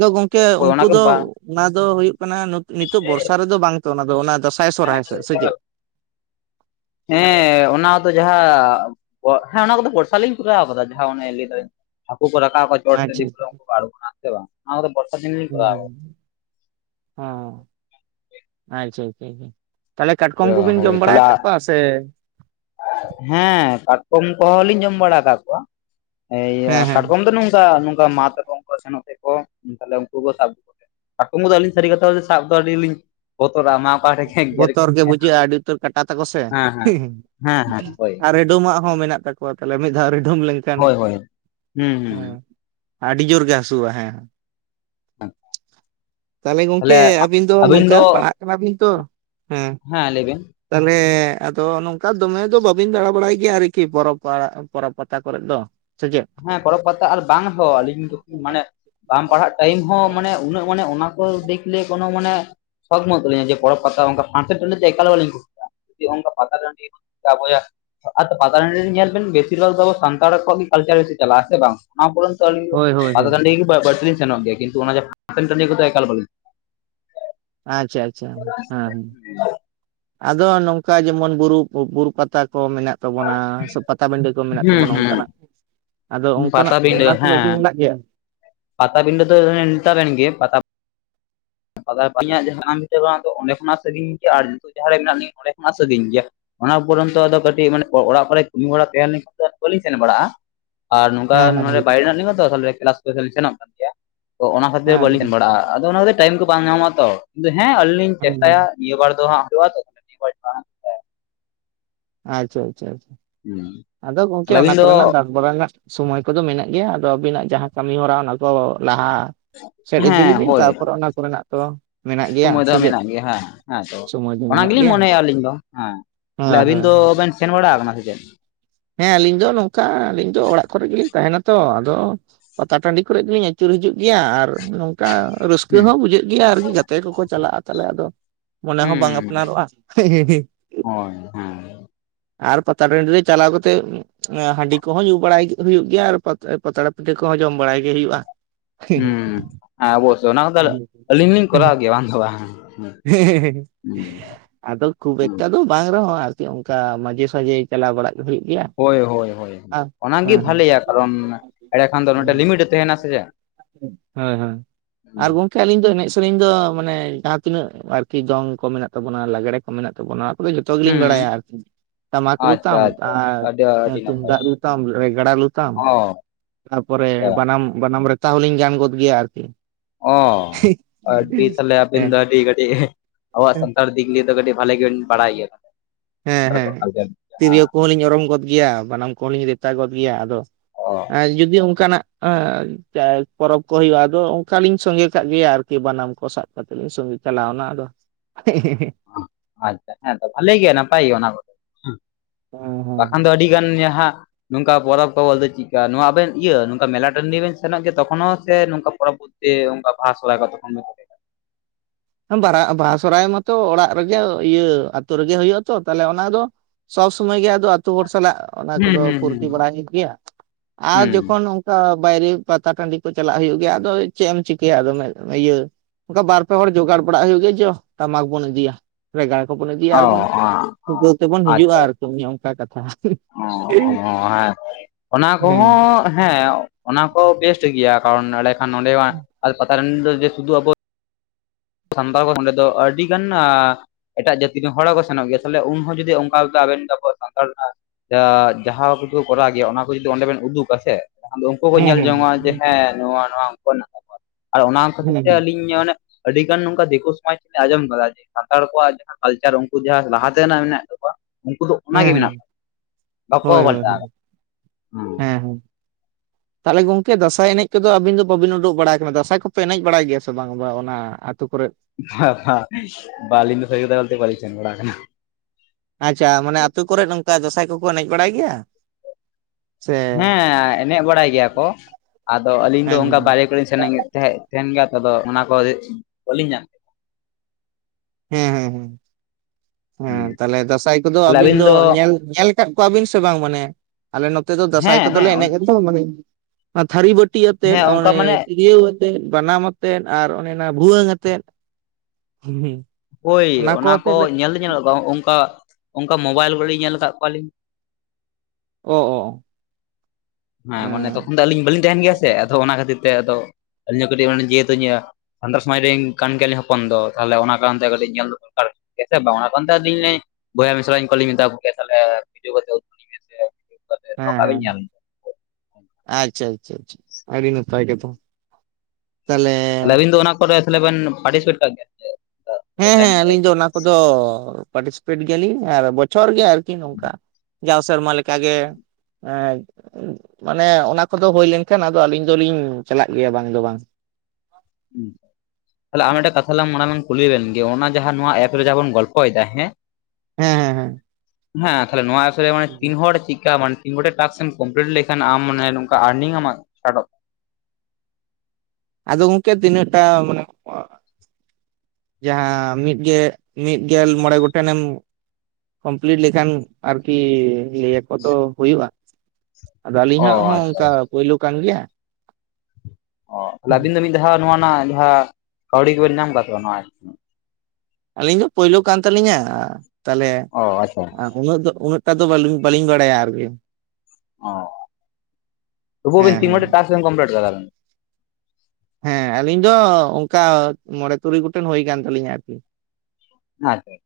ᱟᱫᱚ ᱜᱚᱝᱠᱮ ᱦᱳᱭ ᱩᱱᱠᱩ ᱚᱱᱟᱜᱮ ᱫᱚ, ᱵᱟᱝ ᱚᱱᱟ ᱫᱚ ᱦᱩᱭᱩᱜ ᱠᱟᱱᱟ ᱱᱤᱛᱚᱜ ᱵᱚᱨᱥᱟ ᱨᱮᱫᱚ ᱵᱟᱝᱛᱚ ᱚᱱᱟ ᱫᱚ ᱚᱱᱟ ᱫᱚᱥ ᱦᱮᱸ ᱚᱱᱟ ᱫᱚ ᱡᱟᱦᱟᱸ, ᱦᱮᱸ ᱚᱱᱟ ᱠᱚᱫᱚ ᱵᱚᱨᱥᱟᱟᱞᱤᱧ ᱠᱚᱨᱟᱣ ᱟᱠᱟᱫᱟ ᱡᱟᱦᱟᱸ ᱚᱱᱮ ᱞᱟᱹᱭᱫᱟᱹᱧ ᱦᱟᱹᱠᱩ ᱠᱚ ᱨᱟᱠᱟᱵ ᱪᱚᱴ ᱥᱮ ᱟᱪᱪᱷᱟ ᱫᱤᱯ ᱨᱮ ᱩᱱᱠᱩ ᱠᱚ ᱟᱬᱜᱳᱱᱟᱥᱮ ᱵᱟᱝ ᱚᱱᱟ ᱠᱚᱫᱚ ᱵᱚᱨᱥᱟ ᱫᱤᱱ ᱠᱚᱨᱟᱣᱼᱟ᱾ ᱦᱮᱸ, ᱟᱪᱪᱷᱟ ᱟᱪᱪᱷᱟ ᱟᱪᱷᱟ᱾ ᱛᱟᱦᱚᱞᱮ ᱠᱟᱴᱠᱚᱢ ᱠᱟᱫᱟ ᱠᱚᱵᱤᱱ ᱡᱚᱢ ᱦᱳᱭ ᱵᱟᱲᱟ ᱛᱟᱦᱞᱮ ᱟᱠᱟᱫ ᱠᱚᱣᱟ ᱥᱮ? ᱦᱮᱸ ᱠᱟᱴᱠᱚᱢ ᱠᱚᱦᱚᱸ ᱞᱤᱧ ᱡᱚᱢ ᱵᱟᱲᱟ ᱠᱟᱫ ᱠᱚᱣᱟ᱾ ᱦᱮᱸ, ᱤᱭᱟᱹ ᱠᱟᱴᱠᱚᱢ ᱫᱚ ᱱᱚᱝᱠᱟ ᱱᱚᱝᱠᱟ ᱢᱟᱛ ᱩᱱᱠᱩ ᱠᱚ ᱥᱮᱱᱚᱜ ᱛᱮᱠᱚ ᱩᱱᱠᱩ ᱠᱚ ᱥᱟᱵ ᱠᱟᱴᱠᱚᱢ ᱫᱚ ᱟᱹᱞᱤᱧ ᱥᱟᱹᱨᱤ ᱠᱟᱛᱷᱟ ᱥᱟᱵ ᱫᱚ ᱟᱹᱰᱤ ᱞᱤᱧ ᱵᱚᱛᱚᱨᱟ ᱢᱟ ᱚᱠᱟᱴᱷᱮ ᱜᱮᱨ ᱵᱚᱛᱚᱨ ᱠᱮᱫ ᱜᱮ ᱢᱮᱭᱟ ᱵᱩᱡᱷᱟᱹᱜᱼᱟ ᱟᱹᱰᱤ ᱩᱛᱟᱹᱨ ᱠᱟᱴᱟ ᱛᱟᱠᱚ ᱥᱮ᱾ ᱦᱮᱸ ᱦᱮᱸ ᱦᱩᱸᱦᱩᱸ ᱦᱮᱸ ᱦᱮᱸ ᱦᱳᱭ ᱟᱨ ᱟᱹᱰ ᱨᱮᱰᱳᱢᱟᱜ ᱦᱚᱸ ᱢᱮᱱᱟᱜ ᱛᱟᱠᱚᱣᱟ ᱛᱟᱦᱚᱞᱮ ᱢᱤᱫ ᱫᱷᱟᱣ ᱨᱟᱹᱰᱷᱩᱢ ᱞᱮᱱᱠᱷᱟᱱ᱾ ᱦᱳᱭ ᱦᱳᱭ ᱦᱩᱸ ᱦᱮᱸ, ᱦᱩᱸ ᱟᱰᱤ ᱡᱳᱨ ᱜᱮ ᱦᱟᱹᱥᱩᱣᱟ ᱦᱮᱸ᱾ ᱛᱟᱞᱦᱮ ᱜᱚᱝᱠᱮ ᱛᱟᱦᱞᱮ ᱟᱵᱤᱱ ᱫᱚ ᱱᱚᱝᱠᱟ ᱯᱟᱲᱦᱟᱜ ᱠᱟᱱᱟ ᱵᱤᱱ ᱛᱚ ᱦᱮᱸ, ᱞᱟᱹᱭ ᱵᱤᱱ ᱛᱟᱞᱦᱮ ᱟᱫᱚ ᱱᱚᱝᱠᱟ ᱫᱚᱢᱮ ᱫᱚ ᱵᱟᱹᱵᱤᱱ ᱫᱟᱬᱟ ᱵᱟᱲᱟᱭ ᱜᱮᱭᱟ ᱟᱨᱠᱤ ᱯᱚᱨᱚᱵᱽ ᱠᱚ ᱟᱲᱟᱜ, ᱯᱚᱨᱚᱯ ᱯᱟᱛᱟ ᱠᱚᱨᱮᱜ ᱫᱚ ᱥᱮ ᱪᱮᱫ? ᱦᱮᱸ ᱯᱚᱨᱚᱵᱽ ᱯᱟᱛᱟ ᱟᱨ ᱵᱟᱝᱨᱮᱦᱚ ᱟᱹᱞᱤᱧ ᱢᱟᱱᱮ, ᱵᱟᱝ ᱯᱟᱲᱦᱟᱜ ᱴᱟᱹᱭᱤᱢ ᱦᱚᱸ ᱢᱟᱱᱮ ᱩᱱᱟᱹᱜ ᱢᱟᱱᱮ ᱚᱱᱟ ᱠᱚ ᱫᱤᱠᱞᱮ ᱠᱳᱱᱳ ᱢᱟᱱᱮ, ᱥᱚᱠ ᱢᱚᱜ ᱛᱟᱹᱞᱤᱧᱟ ᱡᱮ ᱯᱚᱨᱚᱯ ᱯᱟᱛᱟ ᱫᱚᱠ ᱵᱟᱹᱱᱩᱜ ᱛᱟᱹᱞᱤᱧᱟ ᱡᱮ ᱚᱝᱠᱟ ᱯᱷᱟᱱᱥᱮᱱ ᱴᱟᱺᱰᱤ ᱫᱚ ᱮᱠᱟᱞ ᱵᱟᱞᱤᱧ ᱠᱩᱥᱤᱭᱟᱜ-ᱟ᱾ ᱡᱮ ᱚᱱᱠᱟ ᱯᱟᱛᱟ ᱴᱟᱺᱰᱤ, *inaudible* ᱟᱨ ᱯᱟᱛᱟ ᱴᱟᱺᱰᱤ ᱨᱮ ᱧᱮᱞ ᱵᱮᱱ ᱵᱮᱥᱤᱨ ᱵᱷᱟᱜᱽ ᱫᱚ ᱟᱵᱚ ᱥᱟᱱᱛᱟᱲ ᱠᱚᱣᱟᱜ ᱜᱮ, ᱠᱟᱞᱪᱟᱨ ᱥᱮ ᱪᱟᱞᱟᱜ-ᱟ ᱥᱮ ᱵᱟᱝ *inaudible* ᱟᱢ ᱯᱩᱨᱟᱹᱣ ᱦᱳᱭ ᱦᱳᱭ *inaudible* ᱯᱟᱛᱟ ᱦᱳᱭ ᱴᱟᱺᱰᱤ, ᱵᱟᱹᱫᱽ ᱫᱚᱞᱤᱱ ᱥᱮᱱᱚᱜ ᱜᱮᱭᱟ ᱠᱤᱱᱛᱩ ᱚᱱᱟ *inaudible* ᱴᱟᱺᱰᱤ ᱠᱚᱫᱚ ᱮᱠᱟᱞ ᱵᱟᱹᱞᱤᱧ, ᱟᱪᱪᱷᱟ ᱟᱪᱪᱷᱟ, ᱦᱮᱸ ᱦᱮᱸ᱾ ᱟᱫᱚ ᱱᱚᱝᱠᱟ ᱡᱮᱢᱚᱱ ᱵᱩᱨᱩᱯ ᱵᱩᱨᱩ ᱯᱟᱛᱟ ᱠᱚ ᱢᱮᱱᱟᱜ, ᱛᱟᱵᱚᱱᱟ, ᱥᱮ ᱯᱟᱛᱟᱵᱤᱱᱰᱟᱹ ᱠᱚ ᱢᱮᱱᱟᱜ ᱛᱟᱵᱚᱱᱟ ᱦᱩᱸ ᱚᱱᱠᱟᱱᱟᱜ᱾ ᱟᱫᱚ ᱦᱩᱸ ᱚᱝᱠᱟᱱᱟᱜ, ᱚᱱᱟ ᱠᱚᱫᱚ ᱟᱹᱵᱤᱱ ᱢᱮᱱᱟᱜ ᱜᱮᱭᱟ᱾ ᱯᱟᱛᱟ ᱵᱤᱸᱰᱟᱹ ᱫᱚ ᱦᱮᱸ ᱪᱟᱨᱮᱱ ᱜᱮ ᱯᱟᱛᱟ *inaudible* ᱤᱧᱟᱜ ᱡᱟᱦᱟᱸ *inaudible* ᱚᱱᱰᱮ ᱠᱷᱚᱱᱟᱜ ᱥᱟᱹᱜᱤᱧ ᱜᱮᱭᱟ ᱟᱨ ᱱᱤᱛᱚᱜ ᱡᱟᱦᱟᱸᱨᱮ ᱢᱮᱱᱟᱜ ᱞᱤᱧ ᱚᱸᱰᱮ ᱠᱷᱚᱱᱟᱜ ᱥᱟᱺᱜᱤᱧ ᱜᱮᱭᱟ᱾ ᱚᱱᱟ ᱯᱚᱨᱚᱱᱛᱚ ᱟᱫᱚ ᱠᱟᱹᱴᱤᱡ ᱢᱟᱱᱮ ᱚ ᱚᱲᱟᱜ ᱠᱚᱨᱮ ᱠᱟᱹᱢᱤᱦᱚᱨᱟ ᱛᱟᱦᱮᱸ ᱞᱮᱱᱠᱷᱟᱡ ᱫᱚ ᱵᱟᱹᱞᱤᱧ ᱥᱮᱱ ᱵᱟᱲᱟᱜᱼᱟ᱾ ᱟᱨ ᱱᱚᱝᱠᱟ ᱦᱮᱸ ᱱᱚᱰᱮ ᱵᱟᱭᱨᱮ ᱦᱮᱱᱟᱜ ᱞᱤᱧᱟ ᱛᱚ ᱠᱮᱞᱟᱥ *inaudible* ᱥᱮᱱᱚᱜ ᱜᱮᱭᱟ᱾ ᱛᱚ ᱚᱱᱟ ᱠᱷᱟᱹᱛᱤᱨ ᱵᱟᱹᱞᱤᱧ ᱥᱮᱱ ᱦᱮᱸ ᱵᱟᱲᱟᱜᱼᱟ ᱟᱫᱚ ᱚᱱᱟ ᱠᱷᱟᱹᱛᱤᱨ ᱴᱟᱭᱤᱢ ᱠᱚ ᱵᱟᱝ ᱧᱟᱢᱚᱜᱼᱟ ᱛᱚ, ᱦᱮᱸ ᱟᱹᱞᱤᱧ ᱞᱤᱧ ᱦᱮᱸ ᱦᱮᱸ ᱪᱮᱥᱴᱟᱭᱟ? ᱱᱤᱭᱟᱹ ᱵᱟᱨ ᱫᱚ ᱦᱟᱸᱜ *inaudible* ᱱᱤᱭᱟᱹ ᱵᱟᱨ ᱫᱚ ᱦᱟᱸᱜ᱾ ᱟᱪᱷᱟ ᱟᱪᱟ ᱟᱪᱟ᱾ ᱦᱩᱸ᱾ ᱟᱫᱚ ᱜᱚᱝᱠᱮ ᱛᱟᱦᱞᱮ ᱚᱱᱟ ᱟᱹᱵᱤᱱ ᱫᱚ ᱠᱚᱨᱮᱱᱟᱜ ᱰᱟᱥ ᱵᱟᱨᱟ ᱨᱮᱱᱟᱜ᱾ ᱥᱚᱢᱚᱭ ᱠᱚᱫᱚ ᱢᱮᱱᱟᱜ ᱜᱮᱭᱟ ᱟᱫᱚ ᱟᱹᱵᱤᱱᱟᱜ ᱡᱟᱦᱟᱸ ᱠᱟᱹᱢᱤ ᱦᱚᱨᱟ ᱚᱱᱟ ᱠᱚ ᱞᱟᱦᱟ᱾ ᱥᱮᱫ ᱤᱫᱤ ᱦᱮᱸ ᱞᱮᱵᱤᱱ ᱦᱳᱭ ᱛᱟᱨᱯᱚᱨᱮ ᱚᱱᱟ ᱠᱚᱨᱮᱱᱟᱜ ᱛᱚ ᱢᱮᱱᱟᱜ ᱜᱮᱭᱟ ᱥᱚᱢᱚᱭ ᱫᱚ ᱥᱮ ᱦᱟᱸᱜ ᱪᱮᱫ? ᱢᱮᱱᱟᱜ ᱜᱮᱭᱟ ᱦᱮᱸ ᱦᱮᱸ ᱛᱚ᱾ ᱥᱚᱢᱚᱭ ᱚᱱᱟ ᱜᱮᱞᱤᱧ ᱢᱚᱱᱮᱭᱟ ᱟᱹᱞᱤᱧ ᱫᱚ᱾ ᱦᱮᱸ, ᱦᱮᱸ ᱦᱮᱸ᱾ ᱛᱚ ᱵᱮᱱ ᱥᱮᱱ ᱵᱟᱲᱟ ᱠᱟᱱᱟ ᱥᱮ ᱪᱮᱫ? ᱦᱮᱸ ᱟᱹᱞᱤᱧ ᱫᱚ ᱱᱚᱝᱠᱟ ᱟᱹᱞᱤᱧ ᱫᱚ ᱚᱲᱟᱜ ᱠᱚᱨᱮ ᱜᱮᱞᱤᱧ ᱛᱟᱦᱮᱱᱟ᱾ ᱛᱚ ᱟᱫᱚ ᱯᱟᱛᱟ ᱴᱟᱺᱰᱤ ᱠᱚᱨᱮ ᱜᱮᱞᱤᱧ ᱟᱹᱪᱩᱨ ᱦᱤᱡᱩᱜ ᱜᱮᱭᱟ ᱟᱨ ᱱᱚᱝᱼᱼ ᱚᱱᱠᱟ ᱨᱟᱹᱥᱠᱟᱹ ᱦᱩᱸ ᱦᱚᱸ ᱵᱩᱡᱷᱟᱹᱜ ᱜᱮᱭᱟ ᱟᱨᱠᱤ ᱜᱟᱛᱮ ᱠᱚᱠᱚ ᱪᱟᱞᱟᱜᱼᱟ ᱛᱟᱞᱦᱮ ᱟᱫᱚ ᱚᱱᱟ ᱦᱚᱸ ᱵᱟᱝ ᱦᱩᱸ ᱟᱯᱱᱟᱨᱚᱜᱼᱟ᱾ ᱦᱮ ᱦᱮ ᱦᱮ᱾ ᱦᱳᱭ ᱦᱮᱸ, ᱟᱨ ᱯᱟᱛᱟ ᱴᱟᱺᱰᱤ ᱨᱮ ᱪᱟᱞᱟᱣ ᱠᱟᱛᱮᱜ ᱦᱟᱺᱰᱤ ᱠᱚᱦᱚᱸ ᱧᱩ ᱵᱟᱲᱟᱭ ᱦᱩᱭᱩᱜ ᱜᱮᱭᱟ ᱟᱨ ᱯᱟᱛ ᱯᱟᱛᱲᱟ ᱯᱤᱴᱷᱟᱹ ᱠᱚᱦᱚᱸ ᱡᱚᱢ ᱵᱟᱲᱟᱭ ᱜᱮ ᱦᱩᱭᱩᱜᱼᱟ᱾ ᱦᱩᱸᱦᱩᱸ ᱟᱵᱚᱥ ᱚᱱᱟ ᱠᱚᱫᱚ ᱟᱹᱞᱤᱧ ᱞᱤᱧ ᱠᱚᱨᱟᱣ ᱜᱮᱭᱟ ᱵᱟᱝ ᱫᱚ ᱵᱟᱝ ᱦᱩᱹ᱾ ᱮᱦᱮ ᱦᱮᱦᱮ ᱟᱫᱚ ᱠᱷᱩᱵ ᱮᱠᱴᱟ ᱫᱼᱼ ᱫᱚ ᱵᱟᱝ ᱨᱮᱦᱚᱸ ᱟᱨᱠᱤ ᱚᱝᱠᱟ ᱢᱟᱡᱷᱮ ᱥᱟᱡᱷᱮ ᱪᱟᱞᱟᱣ ᱵᱟᱲᱟᱜ ᱦᱩᱭ ᱫᱚ ᱦᱳᱭ ᱦᱳᱭ ᱦᱳᱭ, ᱚᱱᱟᱜᱮ ᱦᱮᱸ ᱵᱷᱟᱞᱮᱭᱟ ᱠᱟᱨᱚᱱ ᱮᱲᱮ ᱠᱷᱟᱱ ᱫᱚ ᱱᱚᱰᱮ ᱞᱤᱢᱤᱴ ᱮ ᱛᱟᱦᱮᱱᱟ ᱥᱮ ᱪᱮᱫ? ᱦᱮᱸ ᱦᱮᱸ, ᱟᱨ ᱜᱚᱝᱼᱼ ᱠᱮ ᱟᱹᱞᱤᱧ ᱫᱚ ᱮᱱᱮᱡ ᱥᱮᱨᱮᱧ ᱫᱚ ᱢᱟᱱᱮ ᱡᱟᱦᱟᱸ ᱛᱤᱱᱟᱹᱜ ᱟᱨᱠᱤ ᱫᱚᱝ ᱠᱚ ᱢᱮᱱᱟᱜ ᱛᱟᱵᱚᱱᱟ ᱞᱟᱜᱽᱲᱮᱸ ᱠᱚ ᱢᱮᱱᱟᱜ ᱛᱟᱵᱚᱱᱟ ᱡᱚᱛᱚ ᱜᱮᱞᱤᱧ ᱦᱩᱸ ᱵᱟᱲᱟᱭᱟ ᱟᱨᱠᱤ᱾ ᱴᱟᱢᱟᱠ ᱟᱪᱪᱷᱟ ᱨᱩᱛᱟᱢ ᱟᱪᱪᱷᱟ ᱟᱹᱰᱤ ᱟᱹᱰᱤ ᱟᱨ ᱱᱟᱯᱟᱭ ᱛᱩᱢᱫᱟᱜ ᱨᱩᱛᱟᱢ ᱨᱮᱜᱽᱲᱟ ᱨᱩᱛᱟᱢ᱾ ᱚ ᱛᱟᱨᱯᱚᱨᱮ ᱟᱪᱪᱷᱟ ᱵᱟᱱᱟᱢ ᱵᱟᱱᱟᱢ ᱨᱮᱛᱟ ᱦᱚᱞᱤᱧ ᱜᱟᱱ ᱜᱚᱫ ᱜᱮᱭᱟ ᱟᱨᱠᱤ᱾ ᱚ ᱟᱹᱰᱤ ᱛᱟᱦᱚᱞᱮ ᱟᱵᱤᱱ ᱦᱮᱸ ᱫᱚ ᱟᱹᱰᱤ ᱠᱟᱹᱴᱤᱡ ᱟᱵᱚᱣᱟᱜ ᱥᱟᱱᱛᱟᱲ ᱫᱤᱠ ᱞᱤᱭᱟᱹ ᱫᱚ ᱠᱟᱹᱴᱤᱡ ᱵᱷᱟᱞᱮ ᱜᱮᱵᱤᱱ ᱵᱟᱲᱟᱭ ᱜᱮᱭᱟ ᱛᱟᱦᱚᱞᱮ ᱾ ᱦᱮᱸ ᱦᱮᱸ ᱦᱮᱸ, ᱛᱤᱨᱭᱳ ᱠᱚᱦᱚᱸ ᱞᱤᱧ ᱚᱨᱚᱝ ᱜᱚᱫ ᱜᱮᱭᱟ, ᱵᱟᱱᱟᱢ ᱠᱚᱦᱚᱸ ᱞᱤᱧ ᱨᱮᱛᱟ ᱜᱚᱫ ᱜᱮᱭᱟ ᱟᱫᱚᱼ- ᱚᱻ ᱟᱨ ᱡᱩᱫᱤ ᱚᱱᱠᱟᱱᱟᱜ ᱯᱚᱨᱚᱵᱽ ᱠᱚ ᱦᱩᱭᱩᱜᱼᱟ ᱟᱫᱚ ᱚᱱᱠᱟᱞᱤᱧ ᱥᱚᱸᱜᱮ ᱠᱟᱜ ᱜᱮᱭᱟ ᱟᱨᱠᱤ ᱵᱟᱱᱟᱢ ᱠᱚ ᱥᱟᱵ ᱠᱟᱛᱮ ᱞᱤᱧ ᱥᱚᱸᱜᱮ ᱪᱟᱞᱟᱣ ᱦᱩᱭ ᱱᱟ ᱟᱫᱚ ᱦᱮ ᱦᱮ ᱾ ᱟᱪᱪᱷᱟ, ᱦᱮᱸᱛᱚ ᱵᱷᱟᱞᱮ ᱜᱮᱭᱟ ᱱᱟᱯᱟᱭ ᱜᱮ ᱚᱱᱟ ᱠᱚᱫᱚ᱾ ᱦᱮᱸ ᱵᱟᱠᱷᱟᱱ ᱫᱚ ᱟᱹᱰᱤᱜᱟᱱ ᱡᱟᱦᱟᱸ ᱱᱚᱝᱠᱟ ᱯᱚᱨᱚᱵᱽ ᱠᱚ ᱵᱚᱞᱛᱮ ᱪᱮᱫᱼᱠᱟ ᱱᱚᱣᱟ ᱟᱵᱮᱱ ᱤᱭᱟᱹ ᱱᱚᱝᱠᱟ ᱢᱮᱞᱟ ᱴᱟᱺᱰᱤ ᱵᱮᱱ ᱥᱮᱱᱚᱜ ᱜᱮᱭᱟ ᱛᱚᱠᱷᱚᱱ ᱦᱚᱸ ᱥᱮ ᱱᱚᱝᱠᱟ ᱯᱚᱨᱚᱵᱽ ᱥᱮ ᱚᱱᱠᱟ ᱵᱟᱦᱟ ᱥᱚᱦᱨᱟᱭ ᱠᱚ ᱛᱚᱠᱷᱚᱱ ᱫᱚ ᱚᱸᱰᱮ ᱵᱟᱨᱟ ᱵᱟᱦᱟ ᱥᱚᱦᱨᱟᱭ ᱢᱟᱛᱚ ᱚᱲᱟᱜ ᱨᱮᱜᱮ ᱤᱭᱟᱹ ᱟᱛᱳ ᱨᱮᱜᱮ ᱦᱩᱭᱩᱜ ᱟᱛᱚ ᱛᱟᱦᱚᱞᱮ ᱚᱱᱟ ᱫᱚ ᱥᱚᱵ ᱥᱚᱢᱚᱭ ᱜᱮ ᱟᱫᱚ ᱟᱹᱛᱩ ᱦᱚᱲ ᱥᱟᱞᱟᱜ ᱚᱱᱟ ᱦᱩᱸ ᱠᱚᱫᱚ ᱦᱩᱸ ᱦᱩᱸ ᱯᱷᱩᱨᱛᱤ ᱵᱟᱲᱟᱭ ᱦᱩᱭᱩᱜ ᱜᱮᱭᱟ ᱟᱨ ᱦᱩᱸ ᱡᱚᱠᱷᱚᱱ ᱵᱟᱭᱨᱮ ᱯᱟᱛᱟ ᱴᱟᱺᱰᱤ ᱠᱚ ᱪᱟᱞᱟᱜ ᱦᱩᱭᱩᱜ ᱜᱮᱭᱟ ᱟᱫᱚ ᱪᱮᱫ ᱮᱢ ᱪᱤᱠᱟᱹᱭᱟ ᱟᱫᱚ ᱚᱱᱮ ᱤᱭᱟᱹ ᱚᱱᱠᱟ ᱵᱟᱨ ᱯᱮ ᱦᱚᱲ ᱡᱚᱜᱟᱲ ᱵᱟᱲᱟᱜ ᱦᱩᱭᱩᱜ ᱜᱮᱭᱟ ᱡᱚ ᱴᱟᱢᱟᱠ ᱵᱚᱱ ᱤᱫᱤᱭᱟ᱾ ᱨᱮᱜᱟᱲᱟ ᱠᱚᱵᱚᱱ ᱤᱫᱤᱭᱟ ᱚ ᱟᱨᱵᱚᱱ ᱚ ᱚ ᱴᱷᱩᱠᱟᱹᱣ ᱛᱮᱵᱚᱱ ᱦᱤᱡᱩᱜᱼᱟ ᱟᱪᱪᱷᱟ ᱟᱨᱠᱤ ᱩᱱᱤ ᱚᱱᱠᱟ ᱠᱟᱛᱷᱟ᱾ ᱚ ᱚ ᱦᱮᱸ, ᱚᱱᱟ ᱦᱮᱸ ᱠᱚᱦᱚᱸ ᱦᱮᱸ ᱚᱱᱟ ᱠᱚ ᱵᱮᱥᱴ ᱜᱮᱭᱟ ᱠᱟᱨᱚᱱ ᱱᱚᱸᱰᱮ ᱠᱷᱟᱱ ᱱᱚᱸᱰᱮ ᱢᱟ ᱦᱮᱸ ᱟᱫᱚ ᱯᱟᱛᱟ ᱴᱟᱸᱰᱤ ᱨᱮᱫᱚ ᱡᱮ ᱥᱩᱫᱷᱩ ᱟᱵᱚ ᱥᱟᱱᱛᱟᱲ ᱠᱚ ᱚᱸᱰᱮ ᱫᱚ ᱟᱹᱰᱤ ᱜᱟᱱ ᱮ ᱮᱴᱟᱜ ᱡᱟᱹᱛᱤ ᱨᱮᱱ ᱦᱚᱲ ᱦᱚᱸᱠᱚ ᱥᱮᱱᱚᱜ ᱜᱮᱭᱟ ᱛᱟᱦᱚᱞᱮ ᱩᱱᱦᱚᱸ ᱡᱩᱫᱤ ᱚᱱᱠᱟ ᱜᱮ ᱟᱵᱮᱱ ᱫᱚ *unintelligible* ᱥᱟᱱᱛᱟᱲ ᱨᱮᱱᱟᱜ ᱡᱟ ᱡᱟᱦᱟᱸ ᱠᱚ ᱠᱤᱪᱷᱩ ᱠᱚᱨᱟᱣ ᱜᱮᱭᱟ ᱚᱱᱟ ᱠᱚ ᱡᱩᱫᱤ ᱚᱸᱰᱮ ᱵᱮᱱ ᱩᱫᱩᱜᱟ ᱥᱮ ᱟᱫᱚ ᱩᱱᱠᱩ ᱠᱚ ᱦᱮᱸ ᱧᱮᱞ ᱦᱮᱸ ᱡᱚᱝᱚᱜᱼᱟ ᱡᱮ ᱦᱮᱸ ᱱᱚᱣᱟ ᱱᱚᱣᱟ ᱩᱱᱡᱩᱣᱟᱜ ᱦᱮᱱᱟᱜ ᱛᱟᱠᱚᱣᱟ ᱟᱨ ᱚᱱᱟ ᱦᱮᱸ ᱠᱷᱟᱹᱛᱤᱨ ᱛᱮ ᱟᱹᱞᱤᱧ ᱚᱱᱮ ᱟᱹᱰᱤ ᱜᱟᱱ ᱱᱚᱝᱠᱟ ᱫᱤᱠᱩ ᱥᱚᱢᱟᱡ ᱨᱮᱞᱤᱧ ᱟᱸᱡᱚᱢ ᱠᱟᱫᱟ ᱡᱮ ᱥᱟᱱᱛᱟᱲ ᱠᱚᱣᱟᱜ ᱠᱟᱞᱪᱟᱨ ᱩᱱᱠᱩ ᱡᱟᱦᱟᱸ ᱞᱟᱦᱟ ᱛᱮᱱᱟᱜ ᱢᱮᱱᱟᱜ ᱛᱟᱠᱚᱣᱟ᱾ ᱩᱱᱠᱩ ᱫᱚ ᱚᱱᱟᱜᱮ ᱦᱮᱸ ᱢᱮᱱᱟᱜ ᱦᱮᱸ ᱛᱟᱠᱚᱣᱟ ᱦᱳᱭ ᱵᱟᱠᱚ ᱦᱳᱭ ᱯᱟᱞᱴᱟᱣᱫᱟ᱾ ᱦᱳᱭ ᱦᱮᱸ, ᱦᱮᱸ ᱦᱮᱸ *inaudible* ᱛᱟᱦᱚᱞᱮ ᱜᱚᱝᱠᱮ ᱫᱟᱸᱥᱟᱭ ᱮᱱᱮᱡ ᱠᱚᱫᱚ ᱟᱹᱵᱤᱱ ᱫᱚ ᱵᱟᱹᱵᱤᱱ ᱩᱰᱩᱠ ᱵᱟᱲᱟ ᱠᱟᱱᱟ ᱫᱟᱸᱥᱟᱭ ᱠᱚᱯᱮ ᱮᱱᱮᱡ ᱵᱟᱲᱟᱭ ᱜᱮᱭᱟ ᱥᱮ ᱵᱟᱝ ᱵᱟᱝ ᱚᱱᱟ ᱟᱹᱛᱩ ᱠᱚᱨᱮᱫ? ᱵᱷᱟ ᱵᱷᱟ ᱵᱟ ᱟᱞᱤᱱ ᱫᱚ ᱥᱟᱨᱤ ᱠᱟᱛᱷᱟ ᱵᱳᱞᱛᱮ ᱵᱟᱞᱤᱧ ᱥᱮᱱ ᱵᱟᱲᱟ ᱠᱟᱱᱟ᱾ ᱟᱪᱪᱷᱟ, ᱢᱟᱱᱮ ᱟᱹᱛᱩ ᱠᱚᱨᱮᱫ ᱱᱚᱝᱠᱟ ᱫᱟᱸᱥᱟᱭ ᱠᱚᱠᱚ ᱮᱱᱮᱡ ᱵᱟᱲᱟᱭ ᱜᱮᱭᱟ? ᱥᱮ ᱦᱮᱸ, ᱮᱱᱮᱡ ᱵᱟᱲᱟᱭ ᱜᱮᱭᱟ ᱠᱚ ᱟᱫᱚ ᱟᱹᱞᱤᱧ ᱫᱚ ᱦᱮᱸ ᱚᱱᱠᱟ ᱦᱮᱸ ᱵᱟᱨᱦᱮ ᱠᱚᱨᱮᱧ ᱥᱮᱱᱮᱱ ᱜᱮ᱾ ᱛᱟᱸᱦᱮ ᱛᱟᱦᱮᱱ ᱜᱮᱭᱟ ᱛᱚ ᱟᱫᱚ ᱚᱱᱟ ᱠᱚ ᱵᱟᱞᱤᱧ ᱧᱟ ᱦᱮᱸ ᱦᱮᱸ ᱦᱮᱸ ᱦᱮᱸ ᱛᱟᱦᱞᱮ ᱫᱟᱸᱥᱟᱭ ᱠᱚᱫᱚ ᱛᱟᱦᱞᱮ ᱟᱵᱤᱱ ᱟᱹᱵᱤᱱ ᱫᱚ ᱧᱮᱞ᱾ ᱧᱮᱞ ᱠᱟᱜ ᱠᱚᱣᱟ ᱵᱤᱱ ᱥᱮ ᱵᱟᱝ ᱢᱟᱱᱮ ᱟᱞᱮ ᱱᱚᱛᱮ ᱫᱚ ᱫᱟᱸᱥᱟᱭ ᱦᱮᱸ ᱦᱮᱸ ᱠᱚᱫᱚᱞᱮ ᱮᱱᱮᱡ ᱟᱛᱚ ᱢᱟᱱᱮ᱾ ᱛᱷᱟᱨᱤ ᱵᱟᱹᱴᱤᱭᱟᱛᱮᱫ ᱦᱮᱸ ᱟ ᱚᱱᱠᱟ ᱚᱱᱮ ᱢᱟᱱᱮ ᱛᱤᱨᱤᱭᱳ᱾ ᱛᱮᱫ ᱵᱟᱱᱟᱢ ᱟᱛᱮᱫ ᱟᱨ ᱚᱱᱮ ᱚᱱᱟ ᱵᱷᱩᱣᱟᱹᱝ ᱟᱛᱮᱫ᱾ ᱦᱳᱭ ᱚᱱᱟ ᱠᱚ ᱧᱮᱞ ᱫᱩᱧ ᱧᱮᱞ ᱠᱟᱜ ᱠᱚᱣᱟ ᱚᱱᱠᱟ ᱚᱱᱠᱟ ᱢᱳᱵᱟᱭᱤᱞ ᱠᱚᱨᱮᱞᱤᱧ ᱧᱮᱞ ᱠᱟᱜ ᱠᱚᱣᱟᱞᱤᱧ᱾ ᱚ ᱚ ᱚ᱾ ᱦᱮᱸ ᱢᱟᱱᱮ ᱛᱚᱠᱷᱚᱱ ᱫᱚ ᱟᱹᱞᱤᱧ ᱵᱟᱹᱞᱤᱧ ᱛᱟᱦᱮᱱ ᱜᱮᱭᱟ ᱥᱮ ᱟᱫᱚ ᱚᱱᱟ ᱠᱷᱟᱛᱤᱨ ᱛᱮ ᱟᱫᱚ ᱟᱹᱞᱤᱧ ᱦᱚᱸ ᱠᱟᱹᱴᱤᱡ ᱡᱮᱦᱮᱛᱩ᱾ ᱥᱟᱱᱛᱟᱲ ᱥᱚᱢᱟᱡᱽ ᱨᱤᱱ ᱠᱟᱱ ᱜᱮᱭᱟᱞᱤᱧ ᱦᱚᱯᱚᱱ ᱫᱚ ᱛᱟᱦᱞᱮ ᱚᱱᱟ ᱠᱟᱨᱚᱱ ᱛᱮ ᱠᱟᱴᱤᱡ ᱧᱮᱞ ᱫᱚ ᱫᱚᱨᱠᱟᱨ᱾ ᱥᱮ ᱵᱟᱝ ᱚᱱᱟ ᱠᱟᱨᱚᱱ ᱛᱮ ᱟᱫᱚᱧ ᱞᱟᱹᱭᱟᱹᱧ ᱵᱚᱭᱦᱟ ᱢᱤᱥᱨᱟᱧ ᱠᱚᱞᱤᱧ ᱢᱮᱛᱟ ᱠᱚ ᱜᱮᱭᱟ ᱛᱟᱦᱞᱮ ᱵᱷᱤᱰᱤᱭᱳ ᱠᱟᱛᱮ ᱩᱫᱩᱜ *unintelligible* ᱠᱟᱛᱮ ᱫᱚ ᱦᱮᱸ ᱦᱮᱸ ᱚᱠᱟᱨᱮᱤᱧ ᱧᱟ ᱟᱪᱪᱷᱟ ᱟᱪᱪᱷᱟ ᱟᱪᱷᱟ ᱟᱰᱤ ᱱᱟᱯᱟᱭ ᱠᱟᱛᱷᱟ᱾ ᱛᱟᱞᱦᱮ ᱛᱟᱞᱦᱮ ᱟᱵᱤᱱ ᱫᱚ ᱚᱱᱟ ᱠᱚᱨᱮ ᱛᱟᱦᱞᱮ ᱵᱮᱱ ᱯᱟᱴᱤᱥᱤᱯᱮᱴ ᱠᱟᱜ ᱜᱮᱭᱟ ᱥᱮᱪᱮᱫ? ᱦᱮᱸ ᱦᱮᱸ ᱟᱹᱞᱤᱧ ᱫᱚ ᱚᱱᱟ ᱠᱚᱫᱚ ᱯᱟᱴᱤᱥᱤᱯᱮᱴ ᱜᱮᱭᱟᱞᱤᱧ ᱟᱨ ᱵᱚᱪᱷᱚᱨ ᱜᱮ ᱟᱨᱠᱤ ᱱᱚᱝᱠᱟ ᱡᱟᱣ ᱥᱮᱨᱢᱟ ᱞᱮᱠᱟ ᱜᱮ᱾ ᱮᱸ ᱢᱟᱱᱮ ᱚᱱᱟ ᱠᱚᱫᱚ ᱦᱳᱭ ᱞᱮᱱᱠᱷᱟᱱ ᱟᱫᱚ ᱟᱞᱤᱧ ᱫᱚᱞᱤᱧ ᱪᱟᱞᱟᱜ ᱜᱮᱭᱟ ᱵᱟᱝ ᱫᱚ ᱵᱟᱝ᱾ ᱦᱩᱸ᱾ ᱛᱟᱦᱞᱮ ᱟᱨ ᱢᱮᱴᱮᱜ ᱠᱟᱛᱷᱟ ᱞᱟᱝ ᱚᱱᱟ ᱞᱟᱝ ᱠᱩᱞᱤ ᱞᱮᱢ ᱜᱮ ᱚᱱᱟ ᱡᱟᱸᱦᱟ ᱱᱚᱣᱟ ᱮᱯ ᱨᱮ ᱡᱟᱸᱦᱟ ᱵᱚᱱ ᱜᱚᱞᱯᱷᱚᱭᱫᱟ ᱦᱮᱸ᱾ ᱦᱮᱸ ᱦᱮᱸ ᱦᱮᱸ᱾ ᱦᱮᱸ ᱛᱟᱦᱞᱮ ᱱᱚᱣᱟ ᱮᱯᱥ ᱨᱮ ᱢᱟᱱᱮ ᱛᱤᱱ ᱦᱚᱲ ᱪᱤᱠᱟ ᱢᱟ ᱛᱤᱱ ᱜᱚᱴᱮᱡ ᱴᱟᱠᱥ ᱮᱢ ᱠᱚᱢᱯᱞᱤᱴ ᱞᱮᱠᱷᱟᱱ ᱟᱢ ᱢᱚᱱᱮ ᱱᱚᱝᱠᱟ ᱟᱨᱱᱤᱝ ᱟᱢᱟᱜ ᱮᱥᱴᱟᱴᱚᱜ ᱛᱟᱢᱟ ᱟᱫᱚ ᱜᱚᱝᱠᱮ ᱛᱤᱱᱟᱹᱜ ᱴᱟ ᱢᱚᱱᱮ ᱡᱟᱸᱦᱟ ᱢᱤᱫ ᱜᱮ ᱢᱤᱫ ᱜᱮᱞ ᱢᱚᱬᱮ ᱜᱚᱴᱮ ᱱᱮᱢ ᱠᱚᱢᱯᱞᱤᱴ ᱞᱮᱠᱷᱟᱱ ᱟᱨᱠᱤ ᱞᱟᱹᱭ ᱟᱠᱚ ᱛᱚ ᱦᱳᱭᱳᱜ-ᱟ᱾ ᱟᱫᱚ ᱟᱞᱤᱧ ᱚ ᱦᱟᱸᱜ ᱦᱚᱸ ᱟᱪᱪᱷᱟ ᱚᱝᱠᱟ ᱯᱳᱭᱞᱳ ᱠᱟᱱ ᱜᱮᱭᱟ᱾ ᱚ ᱛᱟᱦᱞᱮ ᱟᱵᱤᱱ ᱫᱚ ᱢᱤᱫ ᱫᱷᱟᱣ ᱱᱚᱣᱟ ᱨᱮᱱᱟᱜ ᱡᱟᱸᱦᱟ ᱠᱟᱣᱰᱤ ᱠᱚᱵᱮᱱ ᱧᱟᱢ ᱠᱟᱜ-ᱟ ᱥᱮ ᱵᱟᱝ ᱱᱚᱣᱟ ᱮᱯᱥ ᱟᱞᱤᱧ ᱫᱚ ᱯᱳᱭᱞᱳ ᱠᱟᱱ ᱛᱟᱞᱤᱧᱟ ᱛᱟᱞᱦᱮ ᱚ ᱟᱪᱪᱷᱟ ᱩᱱᱟᱹᱜ ᱫᱚ ᱩᱱᱟᱹᱜ ᱴᱟ ᱫᱚ ᱵᱟᱞᱤᱧ ᱵᱟᱞᱤᱧ ᱵᱟᱲᱟᱭᱟ ᱟᱨ ᱠᱤ ᱚ ᱛᱩᱵᱩ ᱦᱮᱸ ᱟᱹᱵᱤᱱ ᱛᱤᱱ ᱦᱮᱸ ᱜᱚᱴᱮᱡ ᱴᱟᱠᱥ ᱵᱮᱱ ᱠᱚᱢᱯᱞᱤᱴ ᱠᱟᱫᱟ ᱵᱤᱱ? ᱦᱮᱸ ᱟᱞᱤᱧ ᱫᱚ ᱚᱝᱠᱟ ᱢᱚᱬᱮ ᱛᱩᱨᱩᱭ ᱜᱚᱴᱮᱱ ᱦᱳᱭ ᱠᱟᱱ ᱛᱟᱞᱤᱧᱟ ᱟᱨᱠᱤ᱾ *unintelligible*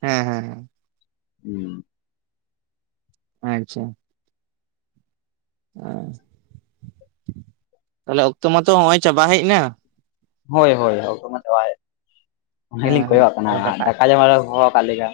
ᱦᱮᱸ ᱦᱮᱸ ᱦᱮᱸ᱾ ᱦᱩᱸ᱾ ᱟᱪᱪᱷᱟ᱾ ᱟᱸ ᱛᱟᱞᱦᱮ ᱚᱠᱛᱚ ᱢᱟᱛᱚ ᱦᱚᱸᱜ-ᱚᱭ ᱪᱟᱵᱟ ᱦᱮᱡ ᱱᱟ᱾ ᱦᱳᱭ ᱦᱳᱭ ᱚᱠᱛᱚ ᱢᱟ ᱪᱟᱵᱟ ᱦᱮᱡ ᱱᱟ ᱚᱱᱟ ᱦᱮᱸ ᱜᱮᱞᱤᱧ ᱦᱮᱸ ᱠᱚᱭᱚᱜ ᱟᱜ ᱠᱟᱱᱟ ᱟᱫᱚ ᱦᱟᱸᱜ ᱠᱟᱴᱟᱜᱼᱟ ᱫᱟᱠᱟ ᱡᱚᱢ ᱟᱨᱚ ᱠᱚ ᱦᱚᱦᱚ ᱠᱟᱜ ᱞᱤᱧᱟ᱾